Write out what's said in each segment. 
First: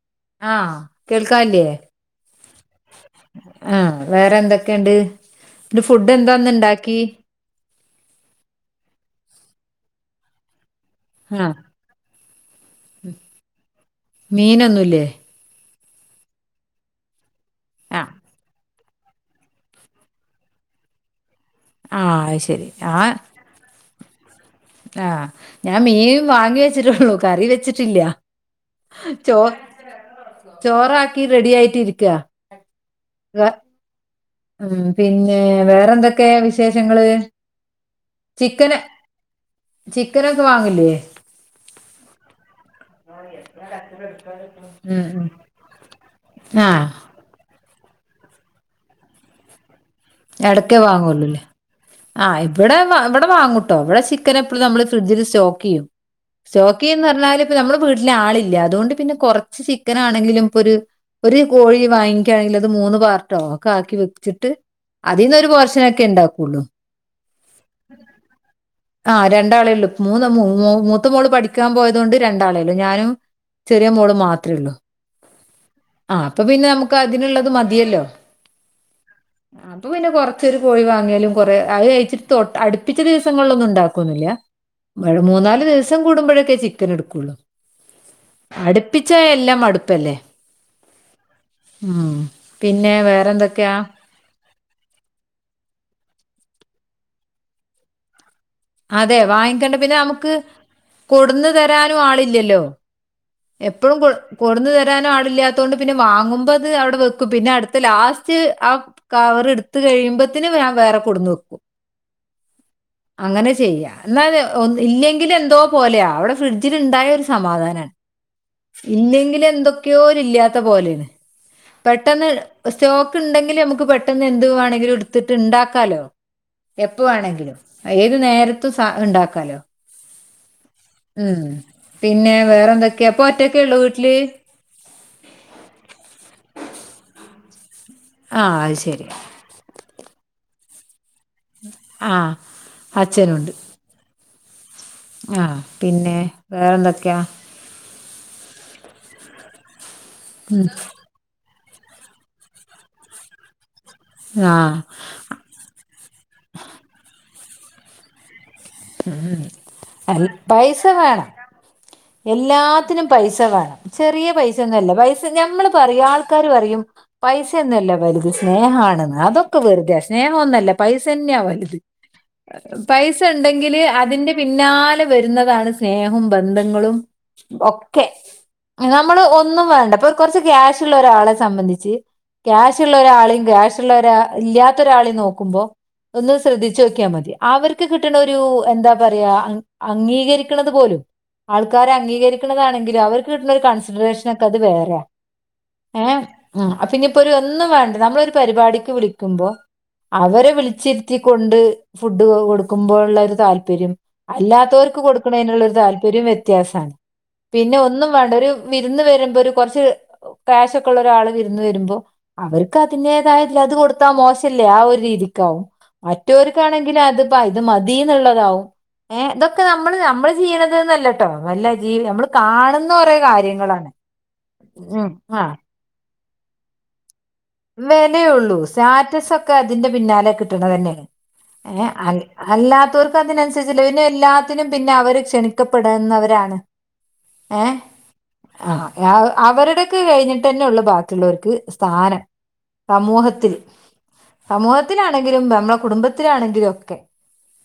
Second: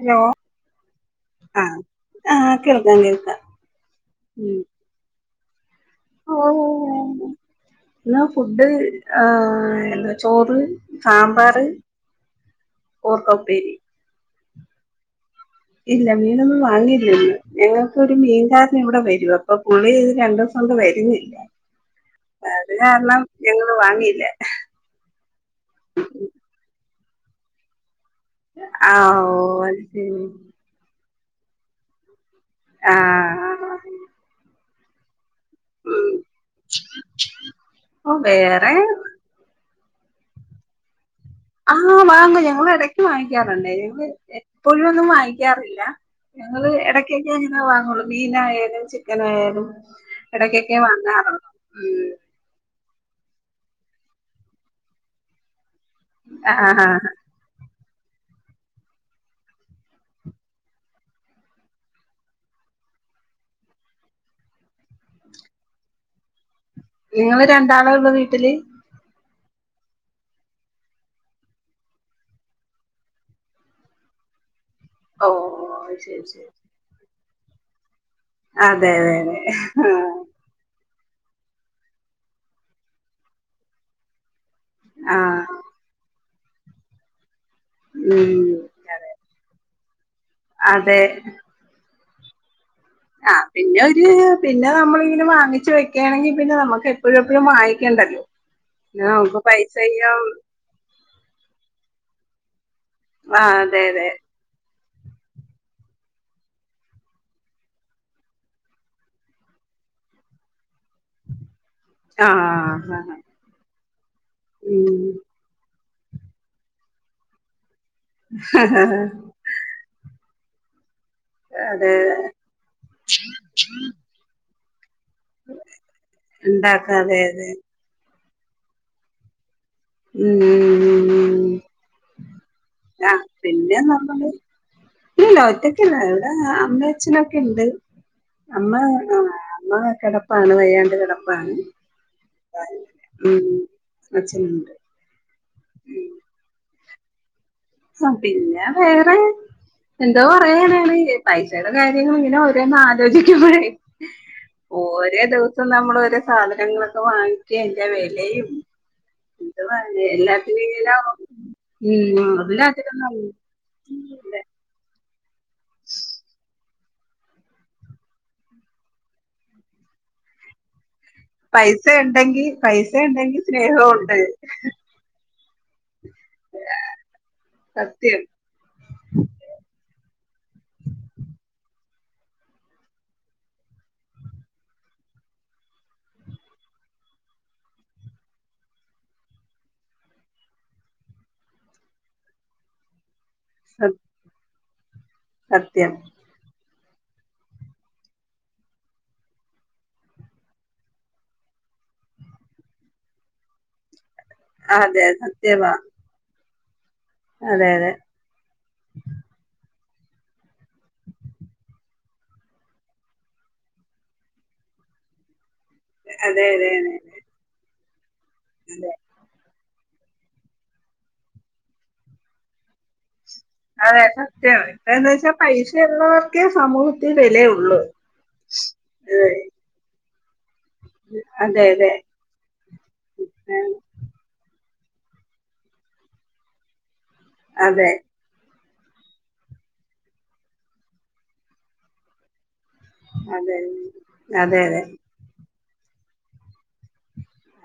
Hello ആഹ് കേൾക്കാനില്ലേ- ആഹ് ആഹ് കേൾക്കാം കേൾക്കാം ആഹ് വേറെ എന്തെക്കെയുണ്ട്. ഓഹ് ഓഹ് ഇന്ന് ഫുഡ്, ആഹ് ചോറ്- ആഹ് സാമ്പാറ്, കൂർക്ക ഉപ്പേരി. മീനൊന്നുയില്ലേ- ഇല്ല മീനൊന്നും വാങ്ങില്ലിന്ന് ഞങ്ങൾക്ക് ആഹ് ഒരു മീൻ കാരൻ ഇവിടെ വരൂ അപ്പൊ പുള്ളി ഇത് രണ്ട് ദിവസം കൊണ്ട് വരുന്നില്ല. അത് കാരണം ഇന്ന് വാങ്ങിയില്ല. ആ, ഞാൻ മീൻ വാങ്ങി വെച്ചിട്ടുള്ളൂ, കറി വെച്ചിട്ടില്ല. ആഹ് ഓ ചോ, അത് ശരി ചോറാക്കി റെഡി ആയിട്ടിരിക്കാ. ആ ഉം, പിന്നെ വേറെന്തൊക്കെ വിശേഷങ്ങള്. ഓ വേറെ ചിക്കന് ചിക്കനൊക്കെ വാങ്ങില്ലേ ആ, വാങ്ങും ഞങ്ങൾ ഇടക്ക് വാങ്ങിക്കാറുണ്ടേ, ഞങ്ങൾ എപ്പോഴും ഉം ഒന്നും ഉം വാങ്ങിക്കാറില്ല ഞങ്ങള് ആഹ് ഇടക്കൊക്കെ എങ്ങനെ വാങ്ങുള്ളൂ, മീനായാലും, ചിക്കനയാലും ഇടക്കേ വാങ്ങള്ളൂല്ലേ ആ ഇവിടെ വ ഇവിടെ വാങ്ങൂട്ടോ, ഇവിടെ ചിക്കനൊക്കെ എപ്പോളും നമ്മള് ഫ്രിഡ്ജിൽ സ്റ്റോക്ക് ചെയ്യും, ആഹ് സ്റ്റോക്ക് ചെയ്യുവെന്ന് ആഹ് പറഞ്ഞാല് നമ്മള് ആളില്ല അതുകൊണ്ട് പിന്നെ കൊറച്ച് ചിക്കന ആണെങ്കിലും ഇപ്പൊ ഒരു ഒരു കോഴി വാങ്ങിക്കുകയാണെങ്കിൽ അത് മൂന്ന് പാർട്ടോ ഒക്കെ ആക്കി വെച്ചിട്ട് അതിന്ന് ഒരു പോർഷനൊക്കെ ഉണ്ടാക്കുള്ളൂ. നിങ്ങള് രണ്ടാളേ ഉള്ളൂ വീട്ടില്? രണ്ടാളെയള്ളൂ മൂന്ന മൂത്ത മോള് പഠിക്കാൻ പോയത് കൊണ്ട് രണ്ടാളെ ഉള്ളു ഞാനും ചെറിയ മോള് മാത്രേ ഉള്ളൂ, ഓ ആ ശരി അപ്പൊ ശരി പിന്നെ നമുക്ക് അതിനുള്ളത് മതിയല്ലോ. അതെ അതെ അതെ അപ്പ പിന്നെ കൊറച്ചൊരു കോഴിവാ കുറെ അത് കഴിച്ചിട്ട് തൊട്ട് അടുപ്പിച്ച ദിവസങ്ങളിലൊന്നും ഉണ്ടാക്കു ഒന്നില്ല. ആഹ് മൂന്നാല് ദിവസം കൂടുമ്പോഴൊക്കേ ചിക്കൻ എടുക്കുള്ളു. ഉം അടുപ്പിച്ചാ എല്ലാം മടുപ്പല്ലേ, അതെ അതെ ഉം പിന്നെ വേറെ ആഹ് എന്തൊക്കെയാ പിന്നെ ഒരു പിന്നെ നമ്മളിങ്ങനെ വാങ്ങിച്ച് വെക്കയാണെങ്കിൽ, പിന്നെ നമുക്ക് എപ്പോഴും എപ്പോഴും വാങ്ങിക്കേണ്ടല്ലോ. അതെ വാങ്ങിക്കണ്ട പിന്നെ നമുക്ക് കൊടുന്ന് തരാനും ആളില്ലല്ലോ. ആഹ് അതെ എപ്പോഴും അതെ കൊടു കൊടുന്ന ത കൊണ്ട് തരാനും ആളില്ലാത്തോണ്ട് പിന്നെ വാങ്ങുമ്പോ അത് അവിടെ വെക്കും, പിന്നെ അടുത്ത ലാസ്റ്റ് ആ കവർ എടുത്ത് കഴിയുമ്പോത്തിന് ഞാൻ വേറെ കൊടുന്ന് വെക്കും. ആ, ആ എന്നാല് ഇല്ലെങ്കിലിൽ എന്തോ പോലെയ അവിടെ ഫ്രിഡ്ജിൽ ഉണ്ടായ ഒരു സമാധാനാണ് ഇല്ലെങ്കിൽ എന്തൊക്കെയോ ഇല്ലാത്ത പോലെയാണ് അതെ പെട്ടെന്ന് സ്റ്റോക്ക് ഉണ്ടെങ്കിൽ നമുക്ക് പെട്ടെന്ന് എന്തുവേണമെങ്കിലും എ എത്തിട്ട് ഉണ്ടാക്കാലോ ഉണ്ടാക്കാതെ അതെ അതെ എപ്പവാണെങ്കിലും ഏത് നേരത്തും സ ഉണ്ടാക്കാലോ ഉം പിന്നെ വേറെ എന്തൊക്കെയാ ആ ഒറ്റക്കേ ഉള്ളൂ പിന്നെ വീട്ടില് നമ്മള് ഇല്ല ഒറ്റക്കല്ല എവിടെ അമ്മഅച്ഛനൊക്കെ ഉണ്ട് ആ അമ്മ അത് ശരി ആ അമ്മ കിടപ്പാണ് വയ്യാണ്ട് കിട ആ ഉം അച്ഛന ഇണ്ട് ആഹ പിന്നെ വേറെന്തൊക്കെയാ, ആ പിന്നെ വേറെ എന്തോ പറയാനാണ് പൈസ ചെല കാര്യങ്ങൾ ഇങ്ങനെ ഓരോന്ന് ആലോചിക്കുമ്പോഴേ ആ ഓരോ ദിവസം നമ്മൾ ഒരോ സാധനങ്ങളൊക്കെ വാങ്ങി എന്റെ വിലയും ഉം ഇത് അ പൈസ എല്ലാത്തിലും വേണം ഉം എല്ല അതിലധികം എല്ലാത്തിനും പൈസ വേണം ചെറിയ പൈസ ഒന്നല്ല പൈസ ഞമ്മൾ പറയും ആൾക്കാർ പറയും പൈസൊന്നല്ല വലുത് സ്നേഹാണെന്ന് അതൊക്കെ വെറുതയ സ്നേഹന്നല്ല പൈസന്നെ വലുത് പൈസ ഉണ്ടെങ്കി പൈസ ഉണ്ടെങ്കി പൈസണ്ടങ്കിൽ സ്നേഹമുണ്ട് അതിന്റെ പിന്നാലേ വരു - വരുന്നതാണ് സ്നേഹവും ബന്ധങ്ങളും ഒക്കെ സത്യം നമ്മള് ഒന്നും വേണ്ട പ്പൊ കൊറച്ച് ക്യാഷ്ള്ള ഒരാളെ സംബന്ധിച്ച് ക്യാഷ്ള്ള ഒരാളെയും ക്യാഷ്ള്ള ഒരാ ഇല്ലാത്ത ഒരാളെയും നോക്കുമ്പോ ഒന്ന് ശ്രദ്ധിച്ച് നോക്കിയാ മതി അവർക്ക് കി കിട്ട്ണ ഒരു എന്താ പറയാ അംഗീകരിക്കണത് പോലും ആൾക്കാരെ അംഗീകരിക്കണതാണെങ്കിലും അവർക്ക് കിട്ടുന്ന ഒരു കൺസിഡറേഷന ഒക്കെ അത് വേറെയാ സത്യം അയ് പിന്നയിപ്പോ ഒര് ഒന്നും വേണ്ട നമ്മളെ ഒര് പരിപാടിക്ക് വിളിക്കുമ്പോ അവരെ വിളിച്ച് ഇര്ത്തിക്കൊണ്ട് ഫുഡൊക്കെ കൊട് ക്കുമ്പോള്ള ഒര് താല്പര്യം അല്ലാത്തോര്ക്ക് അതെ കൊട്ക്ക്ണെയിന് ഇള്ള സത്യമാ ഒര് താല്പര്യം വ്യത്യാസാണ് അതെ പിന്നെ അതെ ഒന്നും വേണ്ട ഒര് വിര്ന്ന് വെരുമ്പൊ ഒര് കൊർച്ച് ക്യാഷ് ഒക്കെ ഉള്ള ഒരാൾ വിര്ന്ന് വെരുമ്പോ അവർക്ക് അതിന്റെതായ ഇതിൽ അത് കൊട്ത്താ മോശ അല്ലേ ആ ഒര് രീതിക്ക് ആവും അതെ അതെ അതെ മറ്റൊര്കാണെങ്കിൽ അത്പ്പാ ഇത് മതീന്ന് ഇള്ളതാകും അതെ നമ്മൾ നമ്മൾ ചെയ്യണത് ന്ന് അല്ലട്ടോ നല്ല ജീ നമ്മൾ കാണ്ന്ന കൊറെ കാര്യ അതെ സത്യാണ് ഇപ്പ എന്തൊയ്ച്ചാ പൈസ ഉള്ളവർക്കെ സമൂഹത്തിൽ വിലയുള്ളൂ വെലയൊള്ളു സ്റ്റാറ്റസ് ഏഹ് ഒക്കെ അതിന്റെ പിന്നാലെ കിട്ട്ണതെന്നെ അതെ ഏ അതെ അൽ അല്ലാത്തോർക്ക് അതിന്‌ അൻസെര്ച്ച് അല്ലെ പിന്നെ എല്ലാത്തിനും പിന്നെ അവര് ക്ഷണിക്കപ്പെടുന്നവരാണ് അതെ ആ അവ അവരുടെക്കെ കഴിഞ്ഞ്ട്ടെന്നൊള്ളു ബാക്കിയുള്ളൊർക്ക് സ്ഥാനം സമൂഹത്തിൽ അതെ അതെ അതെ സമൂഹത്തിലാണെങ്കിലും നമ്മളെ കുടുംബത്തിലാണെങ്കിലും ഒക്കെ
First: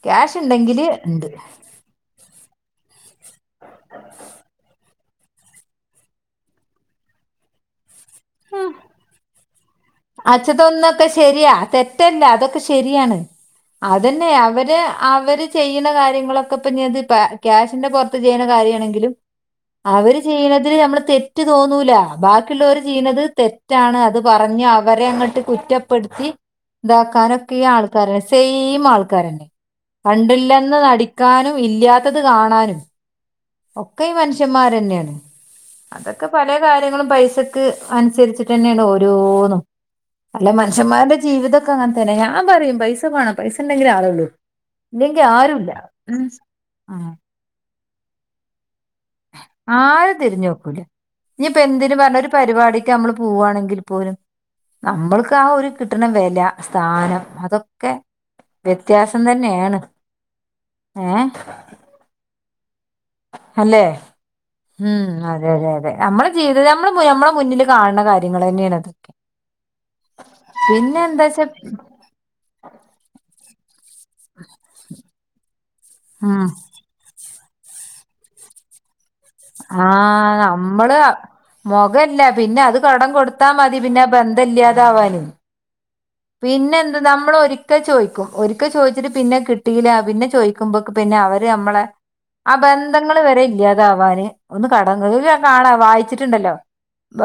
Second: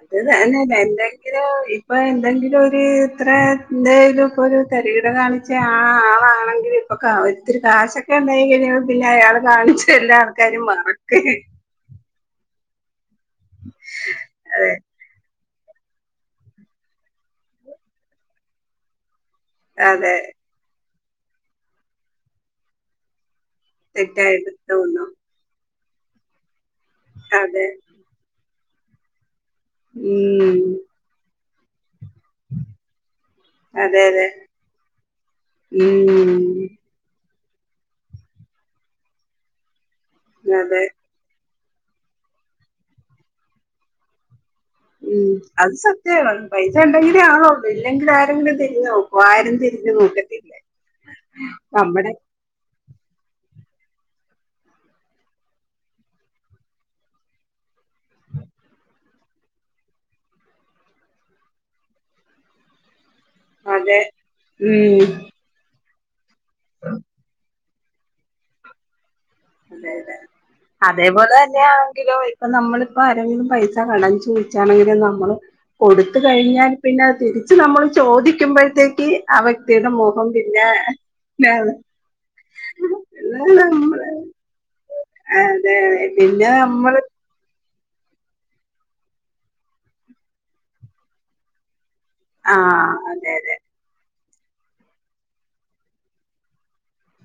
അത് തന്നെ ക്യാഷ് അല്ല ഇണ്ടെങ്കില് ഇണ്ട് എന്തെങ്കിലും ഇപ്പ എന്തെങ്കിലും ഒര് ഇത്ര എന്തേലും ഒക്കെ ഒര് തെ തിരുത കാണിച്ചാ ആ ആളാണെങ്കിലും ഇപ്പ കാ ഒത്തിരി കാശോ ക്കെ എന്തെങ്കിലും പിന്നെ അയാൾ കാണിച്ചു ആ ഇച്ച്തൊന്നൊക്കെ ശരിയാ തെറ്റല്ല അതൊക്കെ ശരിയാണ് അതെന്നെ അതെ അവര് അവര് ചെയ്യ്ണ കാര്യങ്ങളൊക്കെ ഇപ്പ ഇഞ് അത് ക്യാഷിന്റെ പൊർത്ത് ചെയ്യ്ണ കാര്യ ആണെങ്കിലും അതെ അവര് ചെയ്യ്ണതില് നമ്മൾ തെറ്റ് തോന്നൂലാ ബാക്കിയിള്ളോര് ചെയ്യ്ണത് തെ തെറ്റാണ് അത് തെറ്റായിട്ട് പറഞ്ഞാ തോന്നും ട്ട് കുറ്റപ്പെട്ത്തി ഇതാക്കാനൊക്കെ ഈ അതെ ആൾക്കാരെന്നെ സെയിം ആൾക്കാരെന്നെ ഉം കണ്ടില്ലെന്ന് നടിക്കാനും ഇല്ലാത്തത് കാണാനും അതെ ഒക്കെ ഈ അതെ മനുഷ്യന്മാരെന്നെയാണ് അതൊക്കെ പലെ ഉം കാര്യങ്ങളും പൈസ ക്ക് അനുസെരിച്ചിട്ടെന്നെയാണ് ഓരോന്നും അല്ലതെ അതെ മനുഷ്യന്മാരുടെ ജീവിത ക്കെ അങ്ങൻ തന്നെ ഞാൻ പറയും പൈസ വേണം പൈസണ്ടെങ്കിലെ ആൾ ഒള്ളു ഉം അത് സത്യ പൈസ ആ ഇണ്ടെങ്കിലേ ആളൊള്ളു ഇല്ലെങ്കിൽ ആരെങ്കിലും തിരിഞ്ഞ് നോ ആരും തിരിഞ്ഞ് നോക്കൂലാ ഇഞ്പ്പ എന്തിന് നമ്മുടെ പറിണ് ഒര് പരിപാടി ക്ക് അമ്മൾ പോവാണെങ്കിൽ പോലും നമ്മൾക്ക് ആ ഒര് കിട്ട്ണ വെല സ്ഥാനം അതൊ ഒക്കെ വ്യത്യാസം തന്നെയാണ്. ഏ അല്ലെ അതെ ഉം അതെ അതെ അതെ. നമ്മടെ ജീവിതം നമ്മടെ നമ്മടെ മുന്നില് കാണണ കാര്യങ്ങള് തന്നെയാണത്. അതെ അതെ. അതേപോലെ തന്നെയാണെങ്കിലോ ഇപ്പ നമ്മളിപ്പോ ആരെങ്കിലും പൈസ കടം ചോദിച്ചാണെങ്കിലും നമ്മള് കൊടുത്ത് ഉം കഴിഞ്ഞാ പിന്നെ അത് തിരിച്ചു നമ്മള് ചോദിക്കുമ്പോഴത്തേക്ക് വ്യക്തിയുടെ ആ മുഖം പിന്നെ നമ്മള് മൊഖല്ല പിന്നെ അത് കടം കൊടുത്താ മതി. പിന്നെ നമ്മള് ബാൻ ന്താ ഇല്ല്യാതാവാനും അതെ പിന്നെ എന്ത് നമ്മള് നമ്മളൊരി ക്കെ ചോയിക്കും. ഒരിക്കെ ചോദിച്ചിട്ട് പിന്നെ കിട്ടില്ല പിന്നെ ചോയിക്കുമ്പ പിന്നെ അവര് ഞമ്മളെ ആ ആഹ് ബന്ധങ്ങൾ അതെ വരെ അതെ ഇല്യാതാവാന് ഒന്ന് കട കാണാ വായിച്ചിട്ടുണ്ടല്ലോ.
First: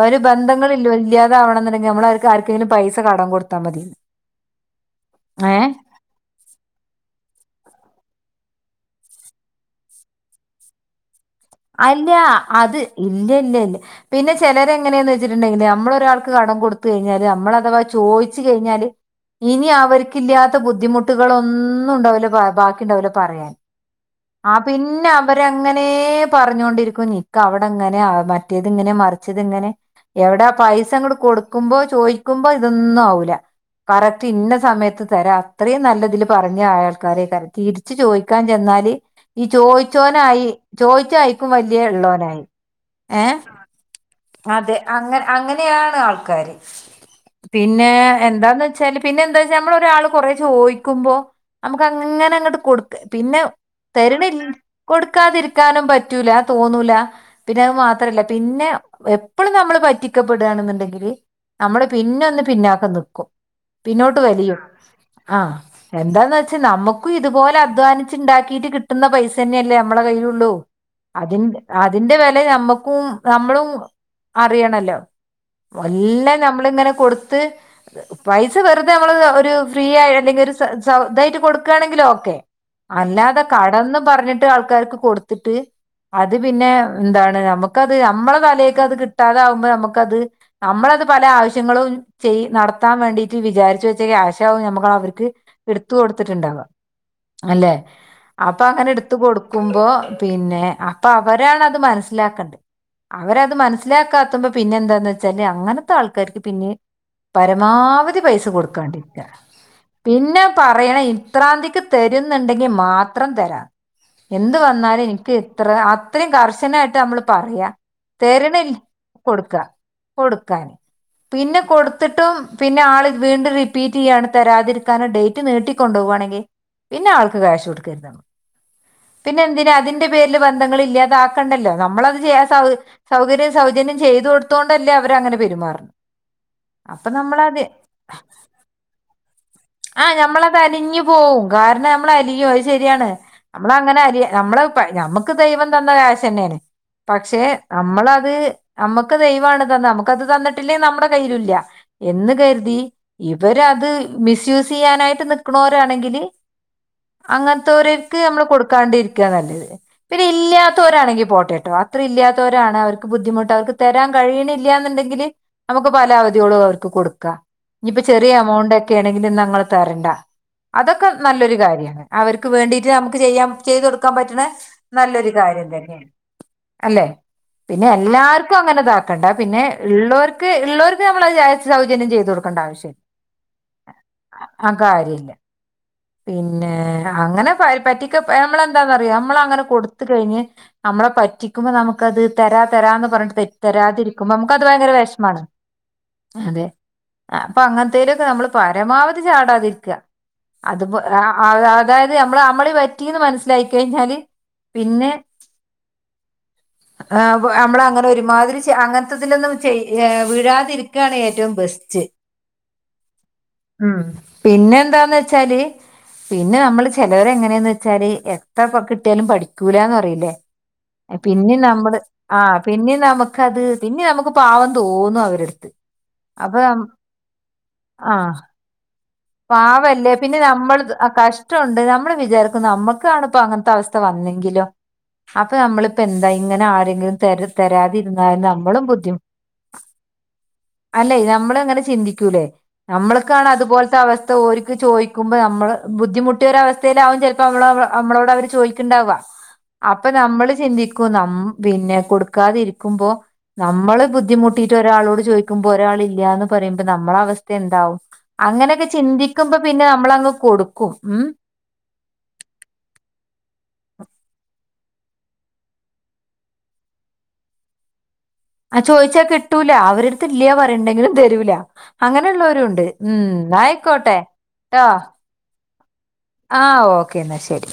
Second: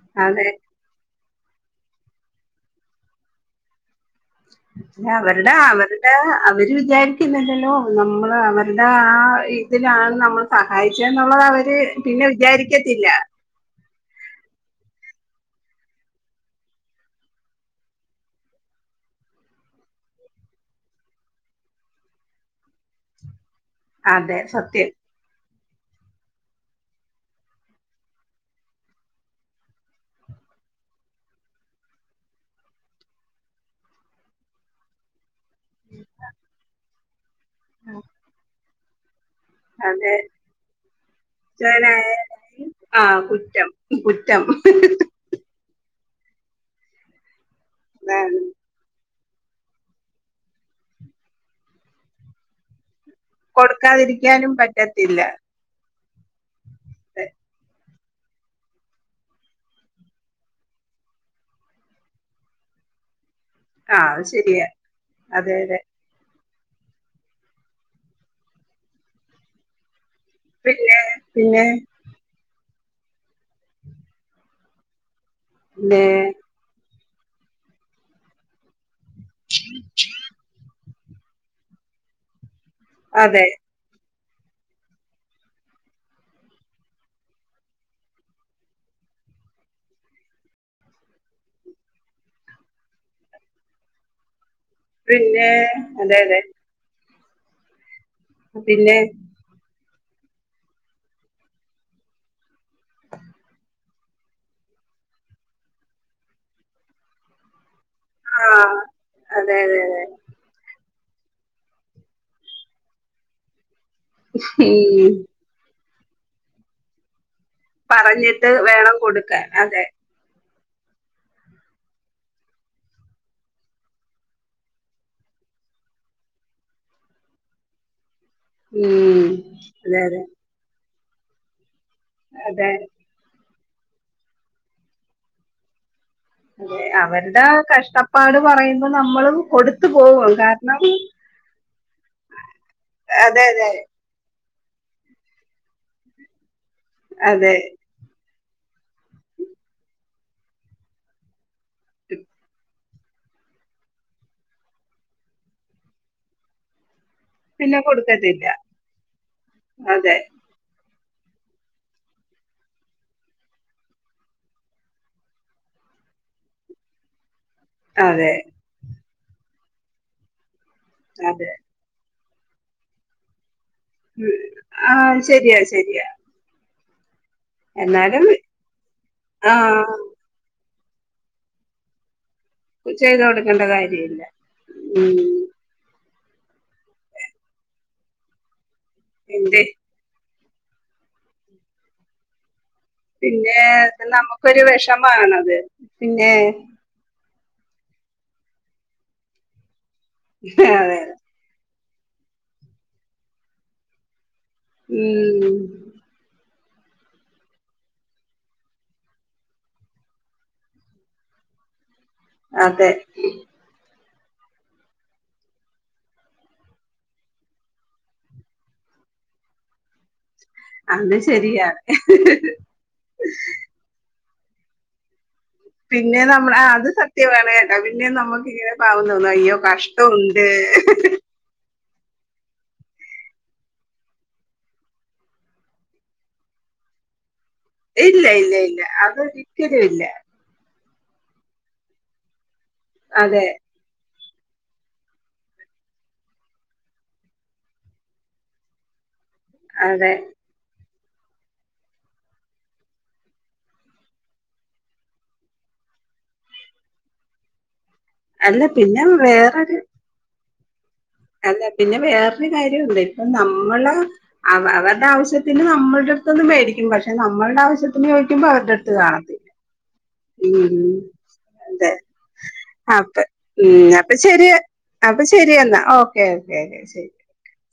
ഒരു അതെ ബന്ധങ്ങളില്ല്യാതാവണൊണ്ടെങ്കി നമ്മൾ അവർക്ക് ആർക്കെങ്കിലും പൈസ കടം കൊടുത്താ മതി. അവരുടെ ഏ അവരുടെ അവര് വിചാരിക്കുന്നില്ലല്ലോ നമ്മള് അവരുടെ ആ ഇതിലാണ് നമ്മള് സഹായിച്ചേ അല്ല അത് ഇല്ല ഇല്ല ഇല്ല പിന്നെ ചെലരെങ്ങനെന്ന് വ ച്ചിട്ടുണ്ടെങ്കില് നമ്മളൊരാൾക്ക് കടം കൊടുത്ത് കയിഞ്ഞാല് നമ്മളഥവാ ചോയിച്ച് കഴിഞ്ഞാല് ഇനി അവരിക്കില്ലാത്ത ബുദ്ധിമുട്ടുകളൊന്നുംണ്ടാവില്ല ബാ ണ്ടാവില്ല പറയാന് അതെ ആ സത്യം പിന്നെ അവര് അങ്ങനേ പറഞ്ഞൊണ്ടിരിക്കും. നിക്ക അവിടങ്ങനെ മറ്റേതിങ്ങനെ മറിച്ചതിങ്ങനെ എവിടാ പൈസയങ്ങട് കൊടുക്കുമ്പോ ചോയിക്കുമ്പോ ഇതൊന്നും ആവൂല. കറക്റ്റ് ഇന്ന സമയത്ത് തരാ അത്രയും നല്ലതില് പറഞ്ഞ ആയൽക്കാരെ തിരിച്ചു ചോയിക്കാൻ ചെന്നാല് ഈ അതെ ചോയിച്ചോനായി ചോയിച്ചായിക്കും വല്ല്യള്ളോനായി. ആഹ് ഏ കുറ്റം കുറ്റം അതെ അങ്ങ അങ്ങനെയ ണ് ആൾക്കാര് പിന്നെ അതാണ് എന്താന്ന് വച്ചാല് പിന്നെ എന്താച്ചാ നമ്മള് ഒരാൾ കൊറേ ചോയിക്കുമ്പോ നമുക്ക് അങ്ങനെ അങ്ങട്ട് കൊടുക്ക പിന്നെ കൊടുക്കാതിരിക്കാനും പറ്റത്തില്ല തെരണി--കൊടുക്കാതിരിക്കാനും പറ്റൂല. തോന്നൂല പിന്നെ അത് മാ അത്രല്ല പിന്നെ എപ്പളും നമ്മള് പറ്റിക്കപ്പെടുവാണെന്നുണ്ടെങ്കില് നമ്മള് പിന്നൊന്ന് പിന്നാക്കം നിക്കും. ആ പിന്നോട്ട് അത് വലിയും. ശരിയാ ആ അതെ അതെ എന്താന്ന് വച പക്ഷെ നമുക്കും ഇതുപോലെ അധ്വാനിച്ച് ഇണ്ടാക്കിട്ട് കിട്ടുന്ന പൈസന്നെയല്ലേ നമ്മടെ കയ്യിലു ള്ളു പിന്നെ അതി പിന്നെ അതിന്റെ വെല നമ്മക്കും നമ്മളും അറിയണല്ലോ. പിന്നെ എല്ലാം നമ്മളിങ്ങനെ കൊടുത്ത് പൈസ വെറു തെ നമ്മള് ഒരു ഫ്രീ ആ അല്ലെങ്കിൽ ഒരു സൗ സൗ ഇതായിട്ട് കൊടുക്കയാണെങ്കിലോക്കെ. അതെ. എന്ന് പറഞ്ഞിട്ട് ആൾക്കാർക്ക് കൊടുത്തിട്ട് അത് പിന്നെ എന്താണ് നമക്കത് നമ്മള തലയേക്ക് അത് കിട്ടാതാവുമ്പോ നമക്കത് നമ്മള പല ആവശ്യങ്ങളും ചെയ്--നടത്താൻ വേണ്ടീട്ട് വിചാരിച്ചു വെച്ച ക്യാഷ് [unintelligible] നമ്മക്ക് അവർക്ക് പിന്നെ എടുത്ത് അതെ അതെ കൊടുത്തിട്ടുണ്ടാവാം അല്ലെ. അപ്പൊ അങ്ങനെ പിന്നെ എടുത്ത് കൊടുക്കുമ്പോ പിന്നെ അപ്പൊ അവരാണത് മനസ്സിലാക്കണ്ടെ. അവരത് മനസ്സിലാക്കാത്തുമ്പ പിന്നെ എന്താന്ന് വെച്ചാല് അങ്ങനത്തെ ആൾക്കാർക്ക് പിന്നെ പരമാവധി ആ പൈസ കൊടുക്കാണ്ടിരിക്ക അതെ അതെ അതെ പിന്നെ പറയണ ഇത്രാന്തിക്ക് തരുന്നുണ്ടെങ്കി മാത്രം തരാം. എന്ത് വന്നാലും ഉം എനിക്ക് ഇത്ര ആ അത്രയും കർശനായിട്ട് നമ്മള് പറയാ പറഞ്ഞിട്ട് തരണിൽ വേണം കൊടുക്കാൻ കൊടുക്ക അതെ കൊടുക്ക. കാൻ പിന്നെ കൊടുത്തിട്ടും പിന്നെ ആള് വീണ്ടും റിപ്പീറ്റ് ചെയ്യാണ് തരാതിരിക്കാന ഡേറ്റ് നീട്ടിക്കൊണ്ടുപോക ആണെങ്കി പിന്നെ ആള്ക്ക് കാശ് കൊടുക്കരുത് ഉം പിന്നെ എന്തിനാ അതെ അതിന്റെ അതെ പേരിൽ ബന്ധങ്ങളില്ലാ തക്കണ്ടല്ലോ നമ്മളത് ചെയ്യ സൗക അതെ സൗകര്യ സൗജന്യം ചെയ്തു കൊടുത്തൊണ്ടല്ലേ അവരങ്ങനെ പെരുമാറ അതെ അവരുടെ കഷ്ടപ്പാട് പറയുമ്പോ നമ്മളും കൊടുത്തു ആ പോകും ഞമ്മൾ അത് കാരണം അലിഞ്ഞ് പോവും കാരണം ഞമ്മൾ അലിയും അത് ശരിയാണ് അതെ അതെ നമ്മൾ അങ്ങനെ അലിയ നമ്മൾ പ്പഴ് ഞമ്മക്ക് ദൈവം തന്ന കാശെന്നെയാണ് പക്ഷെ അതെ നമ്മളത് നമ്മക്ക് ദൈവാണ് തന്നെ നമ്മക്കത് തന്നിട്ടില്ലെ നമ്മളെ കയ്യിലും ഇല്ല എന്ന് കരുതി ഇവരത് മിസ്യൂസ് ചെയ്യാനായിട്ട് നിക്ക്ണോരാണെങ്കില് പിന്നെ അങ്ങൻത്തോര്ക്ക് നമ്മൾ കൊടുക്കത്തില്ല കൊട്ക്കാണ്ടിരിക്കാ നല്ലത് അതെ പിന്നെ ഇല്ല്യാത്തോര് ല്‌ആണെങ്കി പോട്ടെട്ടോ അത്രിം ഇല്ലാത്തോരാണ് അവർക്ക് ബുദ്ധിമുട്ട് അവർക്ക് തരാൻ കഴിയിണില്ല്യാന്ന്ണ്ടെങ്കിൽ നമ്മുക്ക് പല അവധികളും അവർക്ക് കൊട്ക്കാ ഇഞ്പ്പ ചെറിയ അതെ എമൗണ്ടെക്കെ ആണെങ്കിൽ നമ്മൾ തരണ്ട അതൊക്കെ അതെ നല്ലൊരു കാര്യാണ് അവർക്ക് വേണ്ടിട്ട് നമുക്ക് ചെയ്യാം ചെയ്ത് കൊടുക്കാൻ ഉം. പറ്റ്ണെ ആ നല്ലൊരു ശരിയാ കാര്യം ശരിയാ തന്നെയെണ് അല്ലെ പിന്നെ എന്നാലും എല്ലാർക്കും അങ്ങനെ ഇതാക്കണ്ട പിന്നെ ആഹ് ഇള്ളോർക്ക് ഇള്ളോര് ത് നമ്മൾ അത് വിചാരിച്ച് സൗജന്യം ചെയ്ത് കൊട് ചെയ്ത് കൊട്ക്കെണ്ട കാര്യം ഇല്ല ആ കാര്യ ഇല്ല പിന്നെ അങ്ങനെ പ പറ്റിക്ക പെ നമ്മളെ എന്താന്നറിയൊ നമ്മൾ എന്ത് അങ്ങനെ കൊട്ത്ത് കഴിഞ്ഞ് നമ്മളെ പറ്റിക്കുമ്പോ നമുക്കത് തരാ തരാന്ന് പർൺട്ട് തെ പിന്നെ തരാതിരിക്കുമ്പോ നമുക്ക് നമുക്കൊരു അത് ഭയങ്കര വെഷ്മാണ് വിഷമാണത് പിന്നെ അതെ അപ്പ അങ്ങൻത്തേലൊക്കെ നമ്മള് പരമാവധി ചാടാതിര്ക്കാ അത്പോ അതെ അ അത് അത് അതായത് നമ്മൾ അമളി പറ്റിന്ന് മനസ്സിലായി കഴിഞ്ഞാൽ ഉം ആ നമ്മള അങ്ങനെ ഒരുമാതിരി ചെ അങ്ങനത്തിതിലൊന്നും ചെയ് വീഴാതിരിക്കാണ് ഏറ്റവും ബെസ്റ്റ് അതെ ഉം പിന്നെ എന്താന്ന് വെച്ചാല് പിന്നെ നമ്മള് ചെലവര് എങ്ങനെയാന്ന് വച്ചാല് എത്ര പൊ കിട്ടിയാലും പഠിക്കൂ ലാന്ന് പറയിലേ അത് പിന്നിം ശരിയാണ് നമ്മള് ആഹ് പിന്നിം നമുക്കത് പിന്നെ നമുക്ക് പാവം തോന്നും അവരട് പിന്നെ നമ്മള് ആ അത് സത്യവാണ് കേട്ടാ പിന്നേം ആഹ് നമ്മുക്കിങ്ങനെ പാവല്ലേ പിന്നെ നമ്മളിത് ആ കഷ്ടോണ്ട് നമ് നമ്മള് വിചാരിക്കും നമ്മക്കാണ് ഇപ്പ അങ്ങനത്തെ അവസ്ഥ വന്നെങ്കിലോ അപ്പൊ നമ്മളിപ്പോ എന്താ ഇങ്ങനെ ആരെങ്കിലും തര് തരാതിരുന്ന ഇല്ല ഇല്ല ഇല്ല നമ്മളും ബുദ്ധി അതൊരിക്കലും ഇല്ല അല്ലെ നമ്മള് അങ്ങനെ ചിന്തിക്കൂലേ അതെ നമ്മൾക്കാണ് അതുപോലെ അവസ്ഥ ഓര്ക്ക് ചോയ്ക്കുമ്പോ നമ്മള് ബുദ്ധിമുട്ടിയ ഒര് അവസ്ഥയിലാവും ചിലപ്പോ മ്മള് നമ്മളോട് അവര് ചോയ്ക്ക്ണ്ടാവ അപ്പൊ അതെ നമ്മള് ചിന്തിക്കും നമ് പിന്നെ കൊടുക്കാതിരിക്കുമ്പോ നമ്മള് ബുദ്ധിമുട്ടിട്ട് ഒരാളോട് ചോയ്ക്കുമ്പോ ഒരാള് ഇല്ല്യാന്ന് പറയുമ്പ നമ്മള അവസ്ഥ എന്താവും അല്ല അങ്ങനെക്കെ പിന്നെ ചിന്തിക്കുമ്പോ വേറൊരു പിന്നെ നമ്മളങ്ങ് കൊടുക്കും ഉം അല്ല പിന്നെ വേറൊരു കാര്യോണ്ട് ഇപ്പൊ നമ്മള് അവ അവര്ടെ ആവശ്യത്തിന് നമ്മളുടെ അടുത്ത്ന്ന് മേടിക്കും പക്ഷെ നമ്മള്ടെ ആവശ്യത്തിന് ചോയ് ആ ചോയ്ച്ചാ കിട്ടൂല അവരടുത്ത് ഇല്യാ ഉം പറയും ഇണ്ടെങ്കിലും തരൂല അതെ അങ്ങനെളേളാരും ഉണ്ട് അപ്പ ഉം ന്നാ ഉം അപ്പൊ ആയിക്കോട്ടെ ശരി ട്ടോ അപ്പൊ ശരിയെന്നാ ആഹ് ഓക്കേ എന്നാ ശരി